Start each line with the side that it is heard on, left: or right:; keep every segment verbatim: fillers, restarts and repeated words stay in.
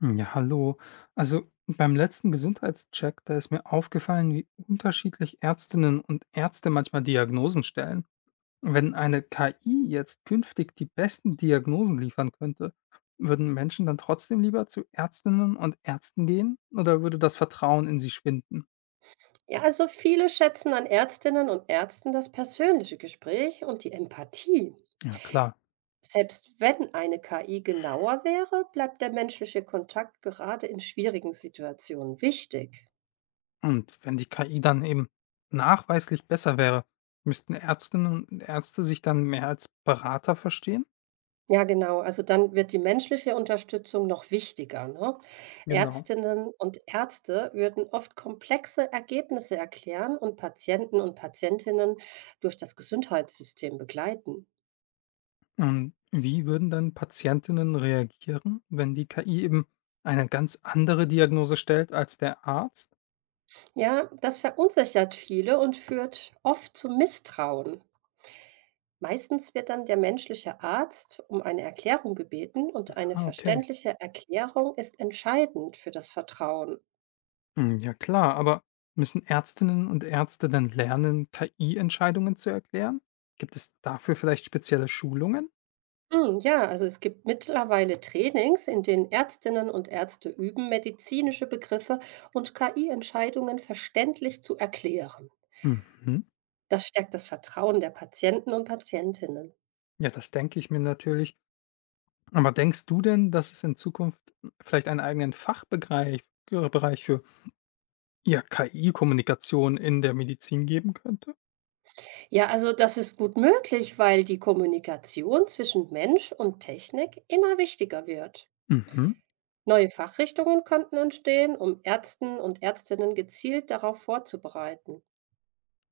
left: Hm, ja, hallo. Also beim letzten Gesundheitscheck, da ist mir aufgefallen, wie unterschiedlich Ärztinnen und Ärzte manchmal Diagnosen stellen. Wenn eine K I jetzt künftig die besten Diagnosen liefern könnte, würden Menschen dann trotzdem lieber zu Ärztinnen und Ärzten gehen oder würde das Vertrauen in sie schwinden?
right: Ja, also viele schätzen an Ärztinnen und Ärzten das persönliche Gespräch und die Empathie.
left: Ja, klar.
right: Selbst wenn eine K I genauer wäre, bleibt der menschliche Kontakt gerade in schwierigen Situationen wichtig.
left: Und wenn die K I dann eben nachweislich besser wäre, müssten Ärztinnen und Ärzte sich dann mehr als Berater verstehen?
right: Ja, genau. Also dann wird die menschliche Unterstützung noch wichtiger. Ne?
left: Genau.
right: Ärztinnen und Ärzte würden oft komplexe Ergebnisse erklären und Patienten und Patientinnen durch das Gesundheitssystem begleiten.
left: Und wie würden dann Patientinnen reagieren, wenn die K I eben eine ganz andere Diagnose stellt als der Arzt?
right: Ja, das verunsichert viele und führt oft zu Misstrauen. Meistens wird dann der menschliche Arzt um eine Erklärung gebeten und eine
left: Ah, okay.
right: verständliche Erklärung ist entscheidend für das Vertrauen.
left: Hm, ja klar, aber müssen Ärztinnen und Ärzte dann lernen, K I-Entscheidungen zu erklären? Gibt es dafür vielleicht spezielle Schulungen?
right: Hm, ja, also es gibt mittlerweile Trainings, in denen Ärztinnen und Ärzte üben, medizinische Begriffe und K I-Entscheidungen verständlich zu erklären.
left: Mhm.
right: Das stärkt das Vertrauen der Patienten und Patientinnen.
left: Ja, das denke ich mir natürlich. Aber denkst du denn, dass es in Zukunft vielleicht einen eigenen Fachbereich äh, Bereich für ja, K I-Kommunikation in der Medizin geben könnte?
right: Ja, also das ist gut möglich, weil die Kommunikation zwischen Mensch und Technik immer wichtiger wird.
left: Mhm.
right: Neue Fachrichtungen könnten entstehen, um Ärzten und Ärztinnen gezielt darauf vorzubereiten.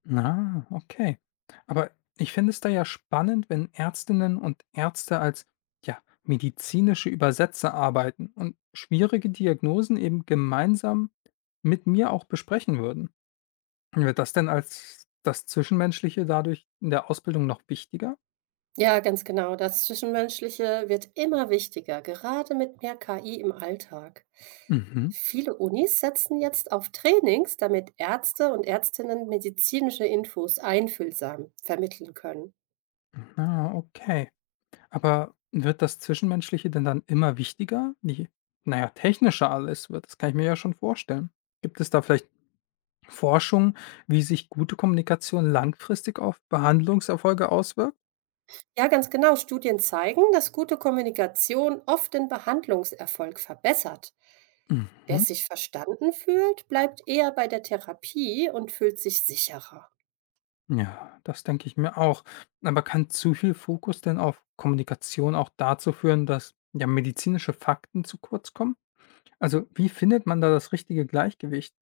left: Na okay. Aber ich finde es da ja spannend, wenn Ärztinnen und Ärzte als ja, medizinische Übersetzer arbeiten und schwierige Diagnosen eben gemeinsam mit mir auch besprechen würden. Wird das denn als das Zwischenmenschliche dadurch in der Ausbildung noch wichtiger?
right: Ja, ganz genau. Das Zwischenmenschliche wird immer wichtiger, gerade mit mehr K I im Alltag.
left: Mhm.
right: Viele Unis setzen jetzt auf Trainings, damit Ärzte und Ärztinnen medizinische Infos einfühlsam vermitteln können.
left: Ah, okay. Aber wird das Zwischenmenschliche denn dann immer wichtiger, die naja, technischer alles wird, das kann ich mir ja schon vorstellen. Gibt es da vielleicht Forschung, wie sich gute Kommunikation langfristig auf Behandlungserfolge auswirkt?
right: Ja, ganz genau. Studien zeigen, dass gute Kommunikation oft den Behandlungserfolg verbessert. Wer
left: Mhm.
right: sich verstanden fühlt, bleibt eher bei der Therapie und fühlt sich sicherer.
left: Ja, das denke ich mir auch. Aber kann zu viel Fokus denn auf Kommunikation auch dazu führen, dass ja medizinische Fakten zu kurz kommen? Also, wie findet man da das richtige Gleichgewicht?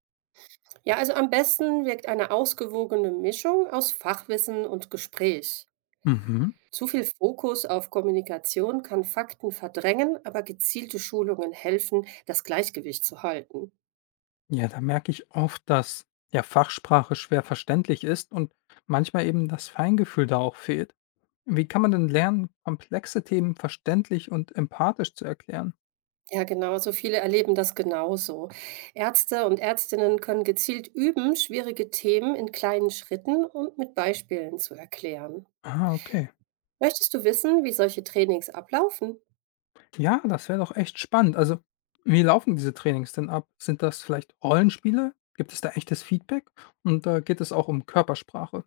right: Ja, also am besten wirkt eine ausgewogene Mischung aus Fachwissen und Gespräch.
left: Mhm.
right: Zu viel Fokus auf Kommunikation kann Fakten verdrängen, aber gezielte Schulungen helfen, das Gleichgewicht zu halten.
left: Ja, da merke ich oft, dass ja Fachsprache schwer verständlich ist und manchmal eben das Feingefühl da auch fehlt. Wie kann man denn lernen, komplexe Themen verständlich und empathisch zu erklären?
right: Ja, genau, so viele erleben das genauso. Ärzte und Ärztinnen können gezielt üben, schwierige Themen in kleinen Schritten und mit Beispielen zu erklären.
left: Ah, okay.
right: Möchtest du wissen, wie solche Trainings ablaufen?
left: Ja, das wäre doch echt spannend. Also, wie laufen diese Trainings denn ab? Sind das vielleicht Rollenspiele? Gibt es da echtes Feedback? Und da geht es auch um Körpersprache.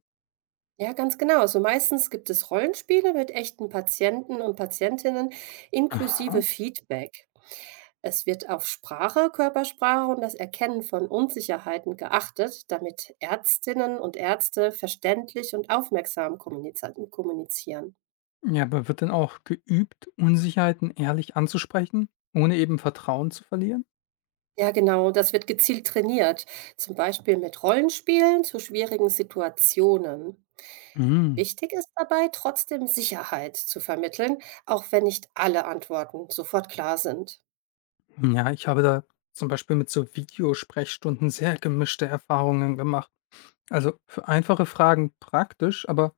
right: Ja, ganz genau. Also meistens gibt es Rollenspiele mit echten Patienten und Patientinnen inklusive
left: Aha.
right: Feedback. Es wird auf Sprache, Körpersprache und das Erkennen von Unsicherheiten geachtet, damit Ärztinnen und Ärzte verständlich und aufmerksam kommuniz- kommunizieren.
left: Ja, aber wird denn auch geübt, Unsicherheiten ehrlich anzusprechen, ohne eben Vertrauen zu verlieren?
right: Ja, genau, das wird gezielt trainiert, zum Beispiel mit Rollenspielen zu schwierigen Situationen.
left: Mhm.
right: Wichtig ist dabei, trotzdem Sicherheit zu vermitteln, auch wenn nicht alle Antworten sofort klar sind.
left: Ja, ich habe da zum Beispiel mit so Videosprechstunden sehr gemischte Erfahrungen gemacht. Also für einfache Fragen praktisch, aber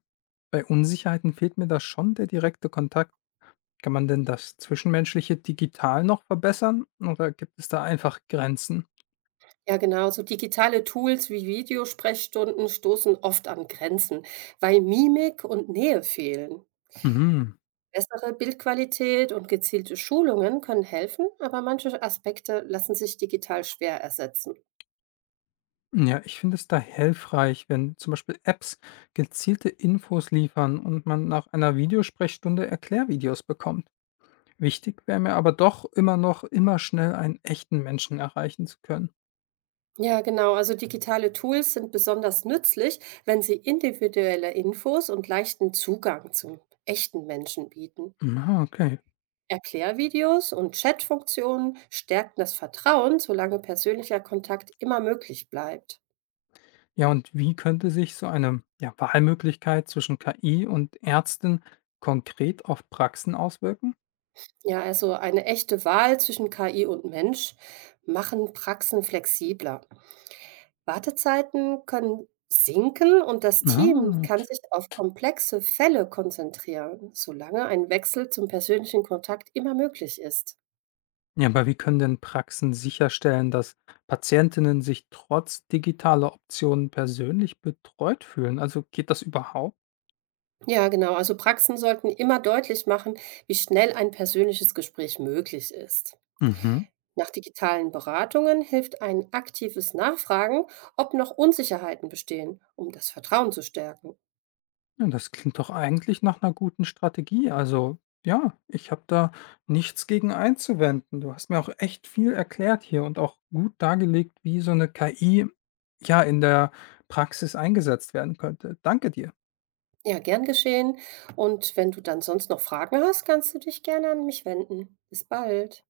left: bei Unsicherheiten fehlt mir da schon der direkte Kontakt. Kann man denn das Zwischenmenschliche digital noch verbessern oder gibt es da einfach Grenzen?
right: Ja, genau, so digitale Tools wie Videosprechstunden stoßen oft an Grenzen, weil Mimik und Nähe fehlen.
left: Mhm.
right: Bessere Bildqualität und gezielte Schulungen können helfen, aber manche Aspekte lassen sich digital schwer ersetzen.
left: Ja, ich finde es da hilfreich, wenn zum Beispiel Apps gezielte Infos liefern und man nach einer Videosprechstunde Erklärvideos bekommt. Wichtig wäre mir aber doch immer noch, immer schnell einen echten Menschen erreichen zu können.
right: Ja, genau. Also digitale Tools sind besonders nützlich, wenn sie individuelle Infos und leichten Zugang zum echten Menschen bieten.
left: Ah, okay.
right: Erklärvideos und Chatfunktionen stärken das Vertrauen, solange persönlicher Kontakt immer möglich bleibt.
left: Ja, und wie könnte sich so eine ja, Wahlmöglichkeit zwischen K I und Ärzten konkret auf Praxen auswirken?
right: Ja, also eine echte Wahl zwischen K I und Mensch machen Praxen flexibler. Wartezeiten können sinken und das Team
left: Ah.
right: kann sich auf komplexe Fälle konzentrieren, solange ein Wechsel zum persönlichen Kontakt immer möglich ist.
left: Ja, aber wie können denn Praxen sicherstellen, dass Patientinnen sich trotz digitaler Optionen persönlich betreut fühlen? Also geht das überhaupt?
right: Ja, genau. Also Praxen sollten immer deutlich machen, wie schnell ein persönliches Gespräch möglich ist.
left: Mhm.
right: Nach digitalen Beratungen hilft ein aktives Nachfragen, ob noch Unsicherheiten bestehen, um das Vertrauen zu stärken.
left: Ja, das klingt doch eigentlich nach einer guten Strategie. Also ja, ich habe da nichts gegen einzuwenden. Du hast mir auch echt viel erklärt hier und auch gut dargelegt, wie so eine K I ja in der Praxis eingesetzt werden könnte. Danke dir.
right: Ja, gern geschehen. Und wenn du dann sonst noch Fragen hast, kannst du dich gerne an mich wenden. Bis bald.